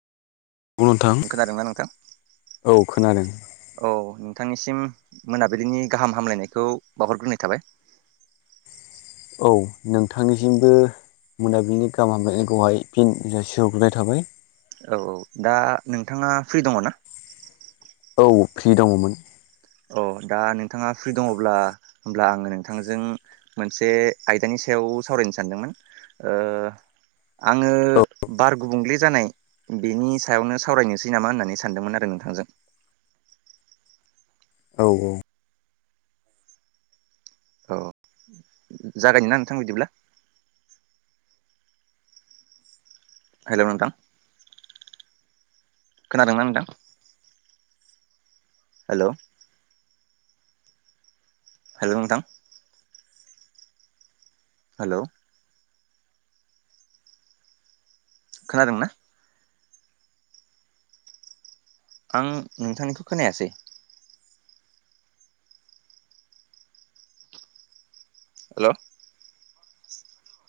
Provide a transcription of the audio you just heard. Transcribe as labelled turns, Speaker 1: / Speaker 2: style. Speaker 1: औ नोंथां
Speaker 2: खोनादोंना नोंथां?
Speaker 1: औ खोनादों
Speaker 2: औ नोंथांनिसिम मोनाबिलिनि गाहाम हामलायनायखौ बावहरग्रोनाय थाबाय
Speaker 1: औ नोंथांनिसिमबो मोनाबिलि गाहाम हामब्लायनायखौहाय फिन जासिहरग्रोनाय थाबाय
Speaker 2: औ औ दा नोंथाङा फ्रि दङ ना?
Speaker 1: औ फ्रि दङमोन
Speaker 2: अ दा नोंथाङा फ्रि दङब्ला होमब्ला आङो नोंथांजों मोनसे आयदानि सायाव सावरायनो सानदोंमोन ओ आङो
Speaker 1: औ
Speaker 2: बार गुबुंले जानाय बेनि सायावनो सावरायनोसै नामा होननानै सानदोंमोन आरो नोंथांजों
Speaker 1: औ औ
Speaker 2: औ जागायनोना नोंथां बिदिब्ला हेलौ नोंथां खोनादोंना नोंथां? हेलौ हेलौ नोंथां हेलौ खोनादों ना? आं नोंथांनिखौ खोनायासै हेलौ